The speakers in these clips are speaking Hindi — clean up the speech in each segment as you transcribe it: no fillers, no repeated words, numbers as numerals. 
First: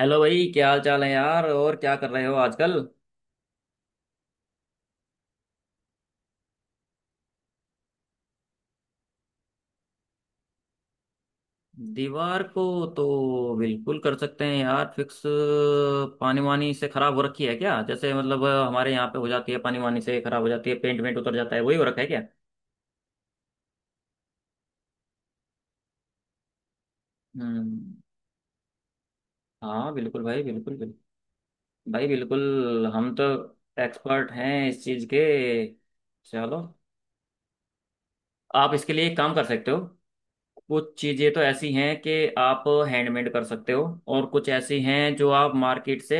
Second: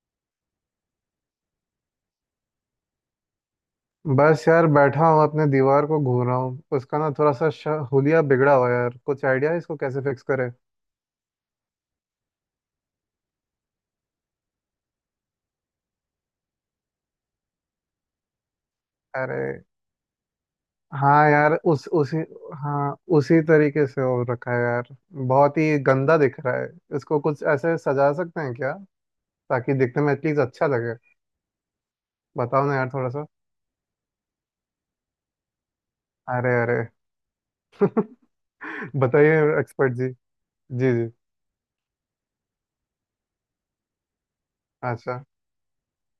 हेलो भाई, क्या हाल चाल है यार? और क्या कर रहे हो आजकल? बस यार बैठा हूँ अपने दीवार को घूर रहा हूँ। उसका ना थोड़ा सा हुलिया बिगड़ा हुआ है यार। कुछ आइडिया है इसको कैसे फिक्स करें? दीवार को तो बिल्कुल कर सकते हैं यार, फिक्स। पानी वानी से खराब हो रखी है क्या? जैसे मतलब हमारे यहाँ पे हो अरे जाती है, पानी वानी से खराब हो जाती है, पेंट वेंट हाँ उतर यार जाता है, वही हो उस रखा है उसी क्या? हाँ उसी तरीके से हो रखा है यार, बहुत ही गंदा दिख रहा है। इसको कुछ ऐसे हम्म। सजा सकते हैं क्या, ताकि हाँ दिखने में बिल्कुल एटलीस्ट भाई, अच्छा बिल्कुल लगे। बिल्कुल। भाई बताओ ना यार बिल्कुल, थोड़ा हम तो सा। एक्सपर्ट हैं इस चीज़ के। अरे चलो, अरे आप इसके लिए एक काम बताइए कर सकते हो। एक्सपर्ट जी। जी कुछ जी। चीजें तो ऐसी हैं कि आप हैंडमेड कर सकते हो, और कुछ ऐसी हैं अच्छा जो आप मार्केट से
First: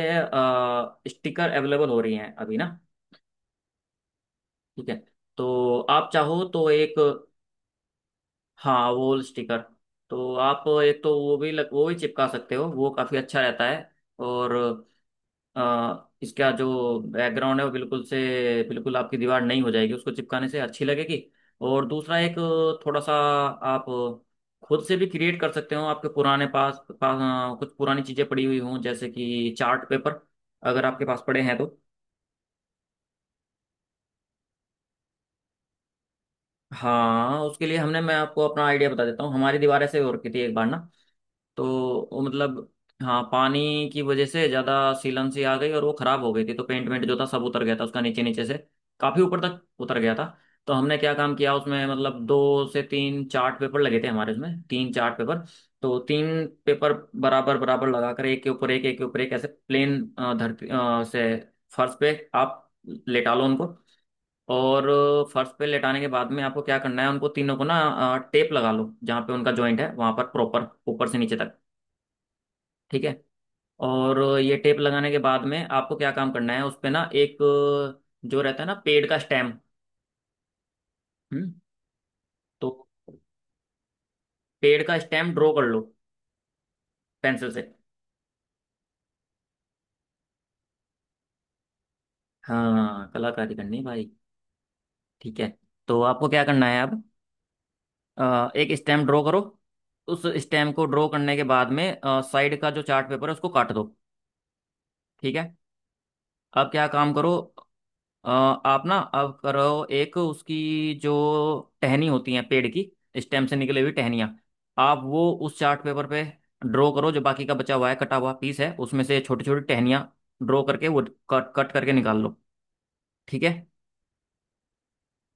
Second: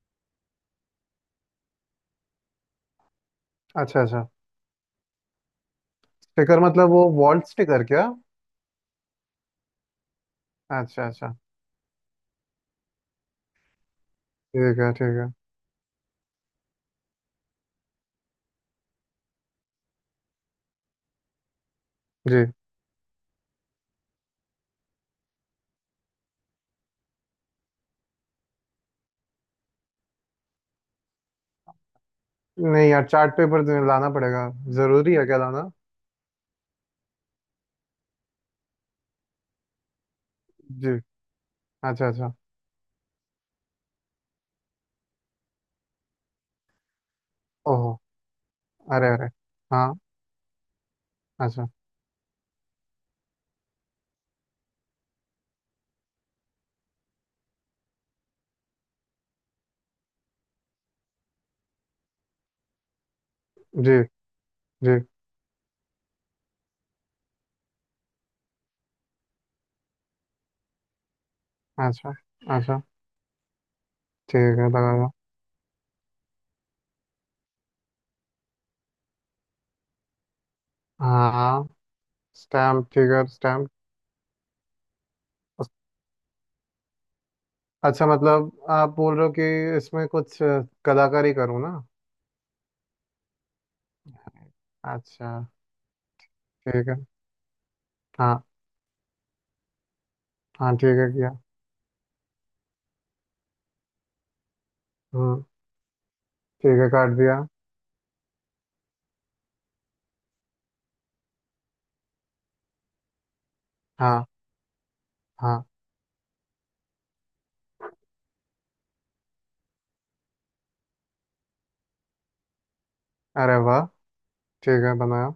स्टिकर अवेलेबल हो रही हैं अभी ना। अच्छा। अच्छा ठीक है। तो आप चाहो स्टिकर तो मतलब एक, वो वॉल स्टिकर क्या? हाँ वॉल स्टिकर। तो आप एक अच्छा तो अच्छा। वो भी वो भी चिपका सकते हो, वो काफी अच्छा रहता है। और ठीक है ठीक है। इसका जो बैकग्राउंड है वो बिल्कुल से, बिल्कुल आपकी दीवार नहीं हो जाएगी उसको चिपकाने से, अच्छी लगेगी। और दूसरा, एक जी। थोड़ा सा आप खुद से भी क्रिएट कर सकते हो। आपके पुराने पास पास कुछ पुरानी चीज़ें पड़ी हुई हों जैसे कि चार्ट पेपर, अगर आपके पास पड़े हैं तो। नहीं यार, चार्ट पेपर तुम्हें लाना पड़ेगा। जरूरी है क्या लाना? हाँ उसके लिए हमने, मैं आपको अपना आइडिया बता देता हूँ। हमारी दीवार ऐसे हो रखी थी एक बार ना, जी। तो अच्छा वो अच्छा। मतलब, हाँ पानी की वजह से ज्यादा सीलन सी आ गई और वो खराब हो गई थी, तो पेंट वेंट जो था सब उतर गया था ओहो। उसका, नीचे नीचे से अरे काफी अरे। ऊपर तक हाँ। उतर गया था। तो हमने क्या काम किया अच्छा। उसमें, मतलब दो से तीन चार्ट पेपर लगे थे हमारे, उसमें तीन चार्ट पेपर। तो तीन पेपर बराबर बराबर लगाकर एक के ऊपर एक, ऐसे प्लेन धरती से, फर्श पे आप लेटा लो उनको। जी और जी। फर्श पे लेटाने के बाद में आपको क्या करना है, उनको तीनों को ना टेप लगा लो, जहाँ पे उनका जॉइंट है वहां पर प्रॉपर ऊपर से नीचे तक। अच्छा अच्छा। ठीक है। और ठीक ये है टेप लगा लो। लगाने के बाद में आपको क्या काम करना है उस पे, ना एक जो रहता है ना पेड़ का स्टेम। हम्म। हाँ। तो स्टैम्प फिगर स्टैम्प। पेड़ का स्टेम ड्रॉ कर लो, पेंसिल से। अच्छा मतलब आप बोल रहे हो कि इसमें कुछ कलाकारी करूँ ना? हाँ कलाकारी करनी है भाई। अच्छा। ठीक है। तो आपको क्या करना है ठीक है। अब, हाँ। एक स्टेम ड्रॉ करो। उस स्टेम हाँ को ठीक ड्रॉ है करने किया। के बाद में साइड का जो चार्ट पेपर है उसको काट दो। ठीक हम्म। है। अब ठीक क्या है काम काट करो, दिया। आप ना अब करो, एक उसकी जो टहनी होती है पेड़ की, स्टेम से निकली हुई हाँ। टहनियाँ, आप वो उस हाँ। चार्ट पेपर पे ड्रॉ करो। जो बाकी का बचा हुआ है कटा हुआ पीस है उसमें से छोटी छोटी टहनियाँ ड्रॉ करके वो कट कट करके निकाल लो। ठीक है। अरे वाह। ठीक है बनाया।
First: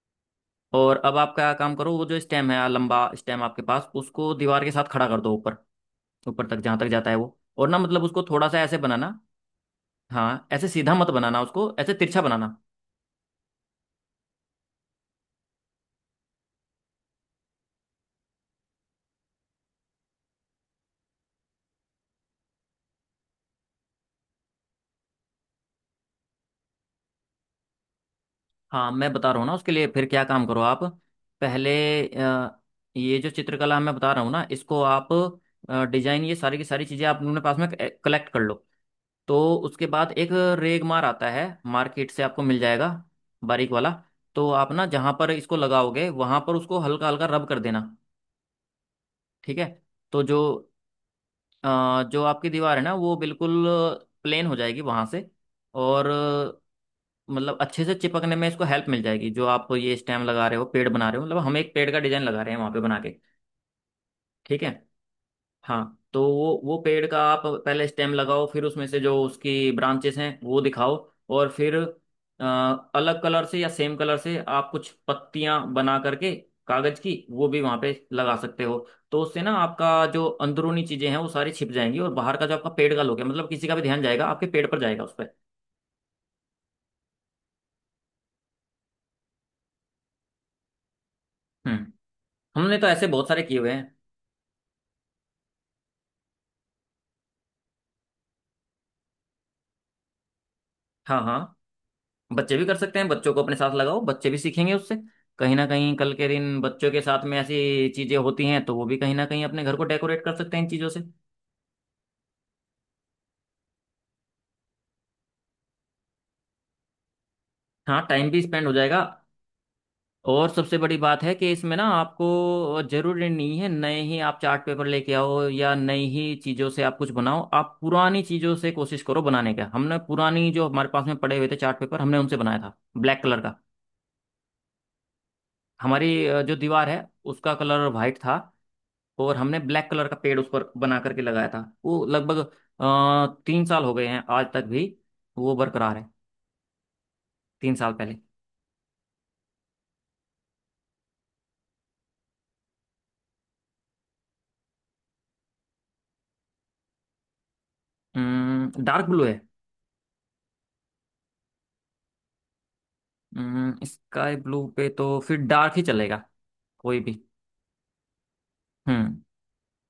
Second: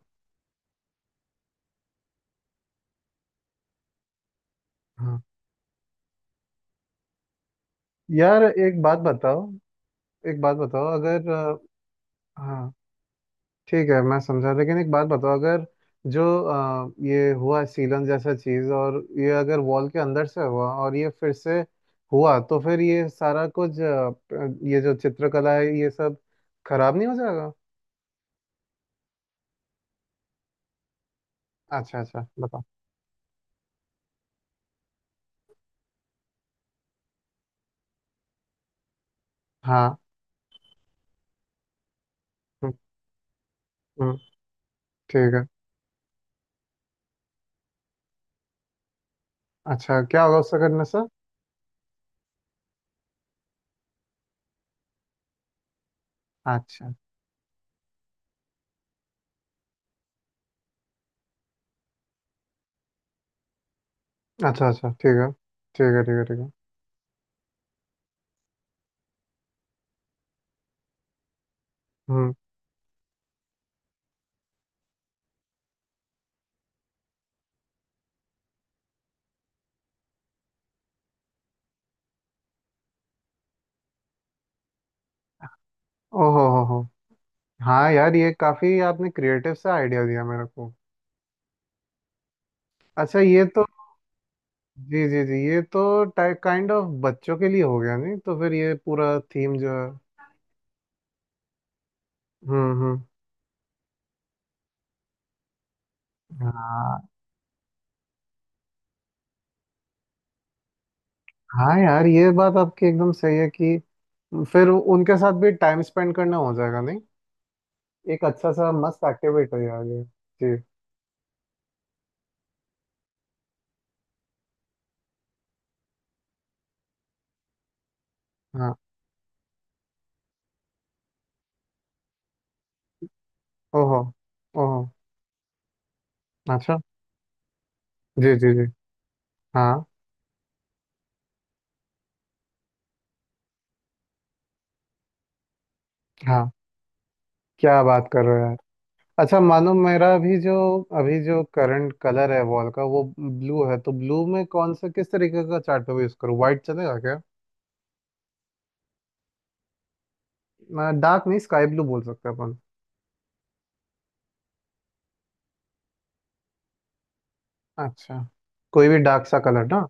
और अब आप क्या काम करो, वो जो स्टेम है लंबा स्टेम आपके पास, उसको दीवार के साथ खड़ा कर हाँ दो ऊपर, ऊपर तक जहाँ तक जाता है वो, और ना मतलब उसको यार थोड़ा सा ऐसे एक बात बनाना, बताओ। एक हाँ बात ऐसे बताओ सीधा मत अगर बनाना, उसको ऐसे तिरछा बनाना। हाँ। ठीक है मैं समझा, लेकिन एक बात बताओ अगर जो ये हुआ सीलन जैसा चीज, और ये अगर वॉल के अंदर से हुआ और ये फिर से हुआ, तो फिर ये सारा कुछ ये जो चित्रकला है ये सब खराब नहीं हो जाएगा? हाँ मैं बता रहा हूँ ना, उसके लिए फिर क्या काम करो आप पहले। अच्छा अच्छा अ, बताओ। ये जो चित्रकला मैं बता रहा हूँ ना, इसको आप डिजाइन, ये सारी की सारी चीज़ें आप अपने पास में कलेक्ट कर लो। तो उसके हाँ। बाद एक रेगमार आता है, मार्केट से आपको मिल हम्म, जाएगा, बारीक वाला। हम्म, तो आप ना जहाँ पर ठीक है। इसको लगाओगे वहाँ पर उसको हल्का हल्का रब कर देना। ठीक है। अच्छा तो क्या जो होगा उससे करने से? अ, जो आपकी दीवार है ना वो बिल्कुल प्लेन हो जाएगी वहां से। और अच्छा। मतलब अच्छे से चिपकने में इसको हेल्प मिल जाएगी, जो आप ये स्टेम लगा रहे हो, पेड़ बना रहे हो, मतलब हम एक पेड़ का डिजाइन लगा रहे हैं वहां पे बना के। ठीक अच्छा है। अच्छा। ठीक है हाँ ठीक है ठीक तो है। ठीक है। वो पेड़ का आप पहले स्टेम लगाओ, फिर उसमें से जो उसकी ब्रांचेस हैं वो दिखाओ। और फिर हम्म। अ, अलग कलर से या सेम कलर से आप कुछ पत्तियां बना करके कागज की, वो भी वहां पे लगा सकते हो। तो उससे ना आपका जो अंदरूनी चीजें हैं वो सारी छिप जाएंगी, और बाहर का जो आपका पेड़ का लुक है, मतलब किसी का भी ध्यान जाएगा, आपके पेड़ पर जाएगा, उस पर। ओहो हो हो। हाँ यार, ये काफी आपने क्रिएटिव सा आइडिया दिया मेरे को। हम्म। हमने तो ऐसे अच्छा बहुत सारे ये किए तो। हुए हैं। जी जी जी, ये तो टाइप काइंड ऑफ बच्चों के लिए हो गया, नहीं तो फिर ये पूरा थीम जो है। हाँ हाँ, बच्चे भी कर सकते हम्म। हैं, बच्चों को अपने साथ लगाओ, बच्चे भी सीखेंगे उससे। कहीं ना कहीं कल के दिन बच्चों के हाँ। साथ में ऐसी चीजें होती हैं, तो वो भी कहीं ना कहीं अपने घर को डेकोरेट कर सकते हैं इन चीजों से। हाँ यार ये बात आपकी एकदम सही है कि फिर उनके साथ भी टाइम स्पेंड करना हो जाएगा, नहीं? हाँ एक टाइम भी अच्छा स्पेंड सा हो जाएगा। मस्त एक्टिविटी हो जाएगा। और जी। सबसे बड़ी बात है कि इसमें ना आपको जरूरी नहीं है नए ही आप चार्ट पेपर लेके आओ, या नई ही चीजों से आप कुछ बनाओ, आप पुरानी चीजों से हाँ। कोशिश करो बनाने का। हमने पुरानी जो हमारे पास में पड़े हुए थे चार्ट पेपर, हमने उनसे बनाया था ब्लैक कलर का। ओहो। ओहो। हमारी जो अच्छा। दीवार है उसका कलर वाइट जी था, जी जी। तो, और हमने हाँ। ब्लैक कलर का पेड़ उस पर बना करके लगाया था। वो लगभग 3 साल हो गए हैं, आज तक भी वो बरकरार है। हाँ तीन क्या साल बात पहले। कर रहे हो यार। अच्छा मानो मेरा अभी जो, अभी जो करंट कलर है वॉल का वो ब्लू है, तो ब्लू में कौन सा, किस तरीके का चार्ट पेपर यूज करूँ? व्हाइट चलेगा क्या? डार्क ब्लू है। डार्क नहीं, स्काई ब्लू बोल सकते अपन। स्काई ब्लू पे तो फिर डार्क ही चलेगा, कोई भी। अच्छा। कोई भी हम्म डार्क सा कलर ना।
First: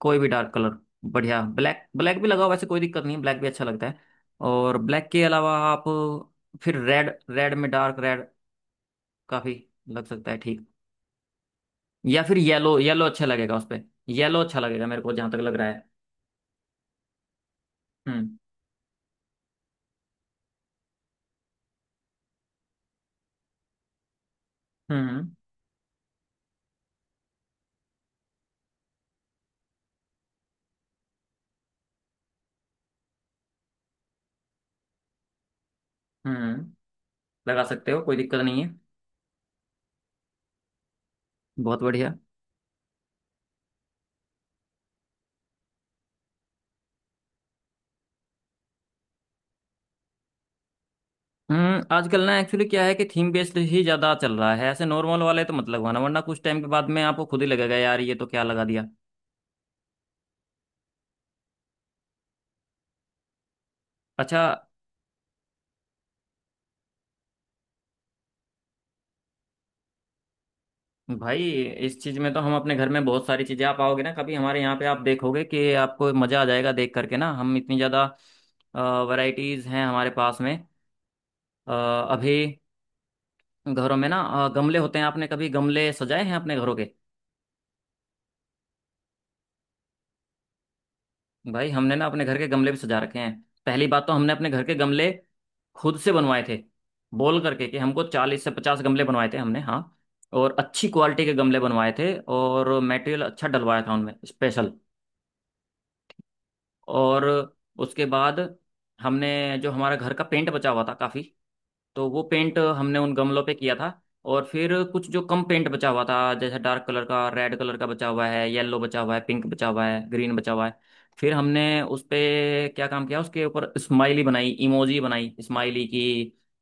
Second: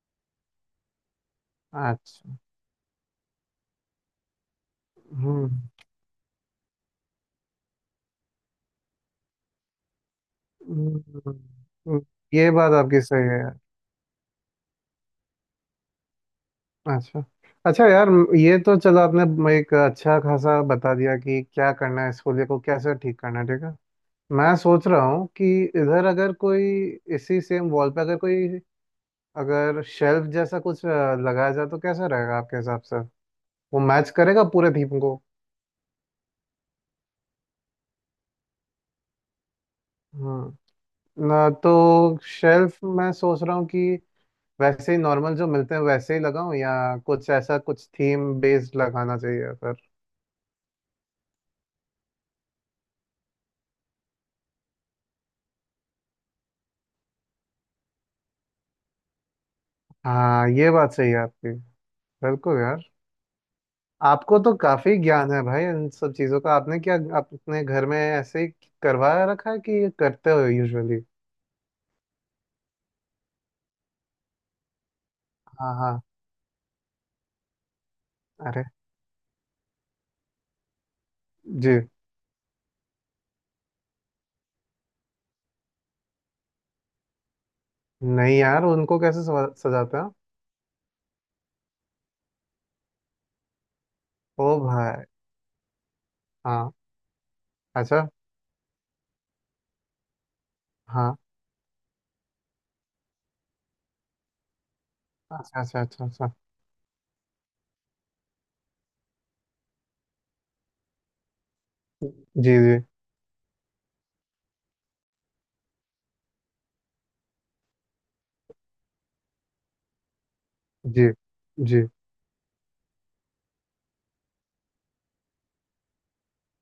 कोई भी डार्क कलर, बढ़िया, ब्लैक, ब्लैक भी अच्छा। लगाओ, वैसे कोई दिक्कत नहीं है, ब्लैक भी अच्छा लगता है। और ब्लैक के हम्म। अलावा आप फिर रेड, रेड में डार्क रेड काफी लग सकता है, ठीक। हम्म, हम्म, या फिर ये बात येलो, आपकी येलो अच्छा सही है लगेगा यार। उस पे। येलो अच्छा लगेगा मेरे को जहां तक लग रहा है। अच्छा। अच्छा यार हम्म। ये तो चलो आपने एक अच्छा खासा बता दिया कि क्या करना है, स्कूल को कैसे ठीक करना है। ठीक है। मैं सोच रहा हूँ हम्म। कि इधर अगर कोई, इसी सेम वॉल पे अगर कोई, अगर शेल्फ जैसा कुछ लगाया जाए तो कैसा रहेगा आपके हिसाब से? वो मैच करेगा पूरे थीम को? हम्म लगा सकते हो, कोई दिक्कत नहीं है, ना तो बहुत बढ़िया। शेल्फ मैं सोच रहा हूँ कि वैसे ही नॉर्मल जो मिलते हैं वैसे ही लगाऊं, या कुछ ऐसा कुछ थीम बेस्ड लगाना चाहिए फिर? आजकल ना एक्चुअली क्या है कि थीम बेस्ड ही ज्यादा चल रहा है, ऐसे नॉर्मल वाले तो मत लगवाना, वरना कुछ टाइम के बाद में आपको खुद ही लगेगा यार ये तो क्या लगा दिया। हाँ ये बात सही है आपकी। बिल्कुल यार। आपको अच्छा तो काफी ज्ञान है भाई इन सब चीजों का। आपने क्या अपने घर में ऐसे ही करवाया रखा है कि ये करते हो यूजुअली? भाई, इस चीज में तो हम अपने घर में बहुत सारी चीजें, आप आओगे ना कभी हमारे यहाँ पे आप देखोगे कि हाँ हाँ। आपको मजा आ जाएगा देख करके ना, हम इतनी ज्यादा अरे। वैरायटीज हैं हमारे पास में। जी। अ, अभी घरों में ना गमले होते हैं। आपने कभी गमले सजाए हैं अपने घरों के? नहीं यार, उनको कैसे सजाते हैं? भाई हमने ना अपने घर के गमले भी सजा रखे हैं। पहली बात, तो हमने ओ अपने घर के भाई। गमले खुद से बनवाए थे, हाँ। बोल करके कि हमको अच्छा। 40 से 50 गमले बनवाए थे हमने, हाँ। और अच्छी हाँ। क्वालिटी के गमले बनवाए थे, और मटेरियल अच्छा डलवाया था उनमें स्पेशल। अच्छा अच्छा अच्छा अच्छा। और उसके बाद हमने जो हमारा घर का पेंट बचा हुआ था काफ़ी, तो वो जी पेंट जी हमने उन गमलों पे किया था। और फिर कुछ जो कम पेंट बचा हुआ था जैसे डार्क कलर का, रेड कलर का बचा हुआ है, येलो बचा हुआ है, पिंक बचा हुआ है, ग्रीन बचा हुआ है, जी फिर हमने जी। उस पे क्या काम किया, उसके ऊपर स्माइली बनाई, इमोजी बनाई स्माइली की,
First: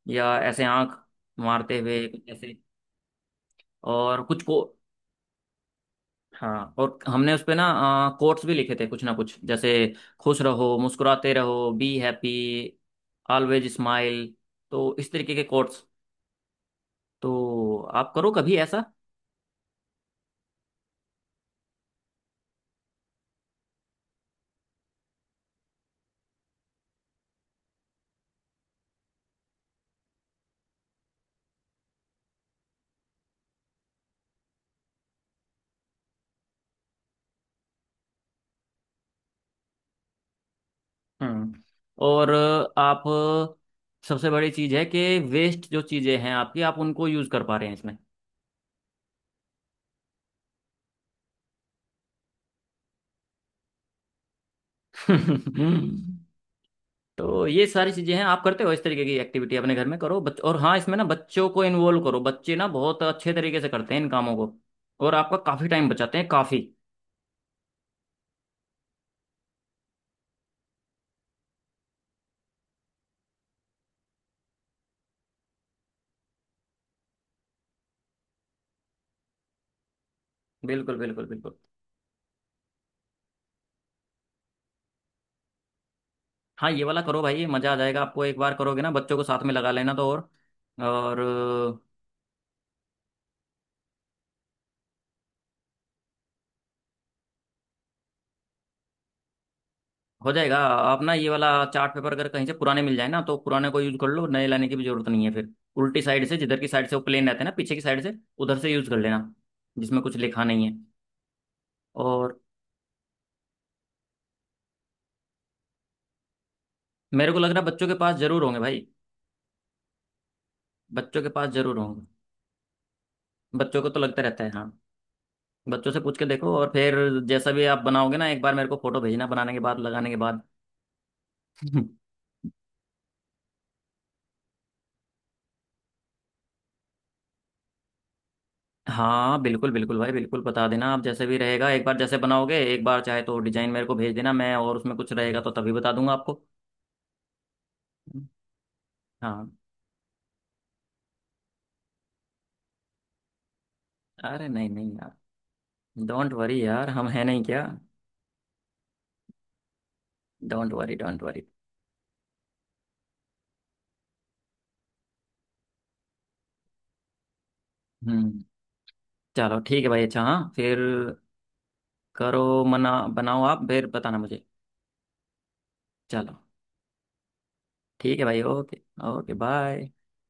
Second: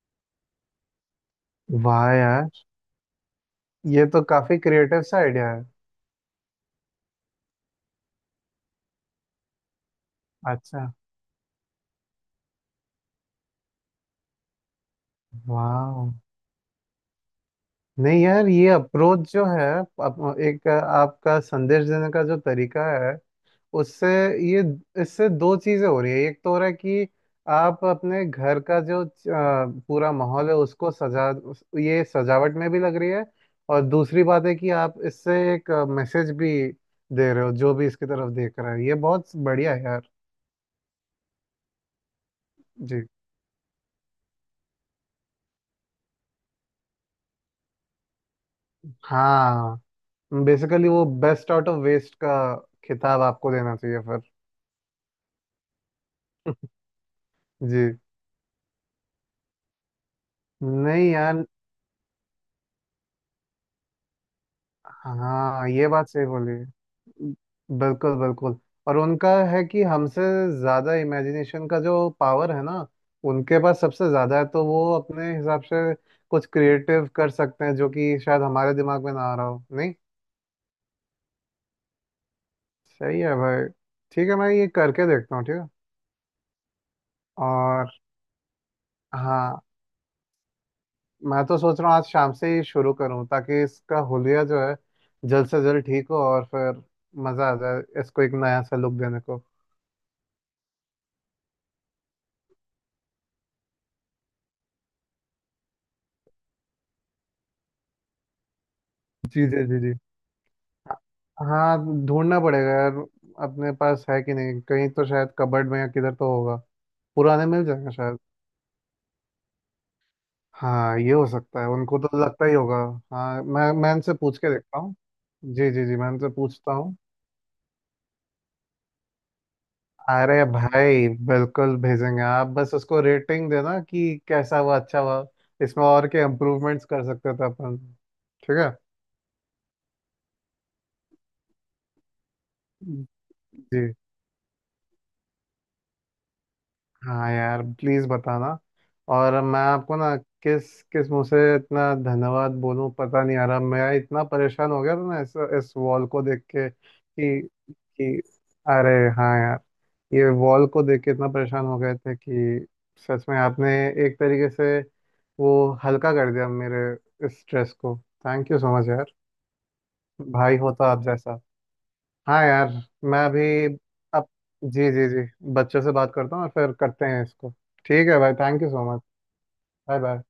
या ऐसे आंख मारते हुए वाह कुछ यार, ऐसे। ये और तो कुछ काफी को, क्रिएटिव सा आइडिया है। हाँ, और हमने उस पे ना कोट्स भी लिखे थे, कुछ ना कुछ, जैसे खुश रहो, अच्छा। मुस्कुराते रहो, बी हैप्पी, ऑलवेज स्माइल, तो इस तरीके के कोट्स। वाह। तो आप नहीं करो यार कभी ये ऐसा। अप्रोच जो है, एक आपका संदेश देने का जो तरीका है, उससे, ये, इससे दो चीजें हो रही है। एक तो हो रहा है कि आप अपने घर का जो पूरा माहौल है, उसको सजा, ये सजावट में भी लग रही है। और दूसरी बात है कि आप इससे एक मैसेज भी दे रहे हो जो भी इसकी तरफ देख रहा है। ये बहुत बढ़िया है यार। हम्म और जी। आप, सबसे बड़ी चीज है कि वेस्ट जो चीजें हैं आपकी, आप उनको यूज कर पा रहे हैं इसमें। हाँ बेसिकली वो बेस्ट आउट ऑफ वेस्ट का खिताब आपको देना चाहिए फिर। तो ये सारी जी। चीजें हैं, आप करते हो इस तरीके की एक्टिविटी अपने घर में करो, बच और हाँ इसमें ना नहीं यार। बच्चों को इन्वॉल्व करो, बच्चे ना बहुत अच्छे तरीके से करते हैं इन कामों को, और आपका काफी हाँ टाइम ये बात बचाते सही हैं काफी। बोली। बिल्कुल बिल्कुल। और उनका है कि हमसे ज्यादा इमेजिनेशन का जो पावर है ना, उनके पास सबसे ज्यादा है, तो वो अपने हिसाब से कुछ क्रिएटिव कर सकते हैं जो कि शायद हमारे दिमाग में ना आ रहा हो, नहीं? बिल्कुल बिल्कुल बिल्कुल। सही है भाई। ठीक है मैं ये करके देखता हूँ। ठीक है। हाँ ये वाला करो भाई, ये मजा आ और। जाएगा आपको, एक बार करोगे ना, बच्चों को साथ में हाँ। लगा लेना तो और मैं तो सोच रहा हूँ आज शाम से ही शुरू करूँ, ताकि इसका हुलिया जो है जल्द से जल्द ठीक हो, और फिर मज़ा आ जाए इसको एक नया सा लुक देने को। हो जाएगा। आप ना ये वाला चार्ट पेपर अगर कहीं से पुराने मिल जाए ना, तो पुराने को यूज कर लो, नए लाने की भी जरूरत नहीं है फिर। उल्टी साइड से, जिधर की साइड से वो प्लेन रहते हैं ना, पीछे की साइड से उधर से यूज कर लेना, जी जी जी जी। जिसमें कुछ लिखा नहीं है। हाँ। और ढूंढना पड़ेगा यार। अपने पास है कि नहीं, कहीं तो शायद कबर्ड में या किधर तो होगा। मेरे को पुराने लग रहा मिल है बच्चों जाएंगे के पास शायद। जरूर होंगे भाई। हाँ ये बच्चों हो के पास सकता है, जरूर उनको होंगे। तो लगता ही होगा। हाँ, मैं बच्चों को मैं तो इनसे लगता पूछ रहता है के हाँ। देखता हूँ। जी जी बच्चों जी, से मैं पूछ के इनसे देखो, और पूछता फिर हूँ। जैसा भी आप बनाओगे ना, एक बार मेरे को फोटो भेजना, बनाने के बाद, लगाने के बाद। अरे भाई बिल्कुल भेजेंगे। आप बस उसको रेटिंग देना कि कैसा हुआ, अच्छा हुआ, इसमें और क्या इम्प्रूवमेंट्स कर सकते थे अपन। ठीक है। हाँ बिल्कुल बिल्कुल भाई, बिल्कुल बता देना आप, जैसे भी रहेगा, एक बार जैसे बनाओगे, एक बार चाहे तो डिजाइन मेरे को जी। भेज देना, मैं और उसमें कुछ रहेगा तो तभी बता दूंगा आपको। हाँ यार प्लीज बताना। और हाँ मैं आपको ना किस किस मुंह से इतना धन्यवाद बोलूं पता नहीं आ रहा। मैं इतना अरे नहीं परेशान हो नहीं गया था यार, ना इस वॉल को डोंट देख वरी के यार, हम हैं कि नहीं क्या। कि अरे। हाँ यार, ये वॉल डोंट को वरी देख के डोंट इतना वरी। परेशान हो गए थे कि सच में आपने एक तरीके से वो हल्का कर दिया मेरे इस स्ट्रेस को। हम्म। थैंक यू सो मच यार। चलो ठीक है भाई, अच्छा हाँ, भाई फिर होता आप जैसा। करो, हाँ यार। मना मैं अभी, बनाओ आप, फिर बताना अब, मुझे। जी जी जी, बच्चों से बात करता चलो हूँ और फिर करते हैं इसको। ठीक है ठीक है भाई, भाई, thank you okay. So much. Okay, bye. Bye bye.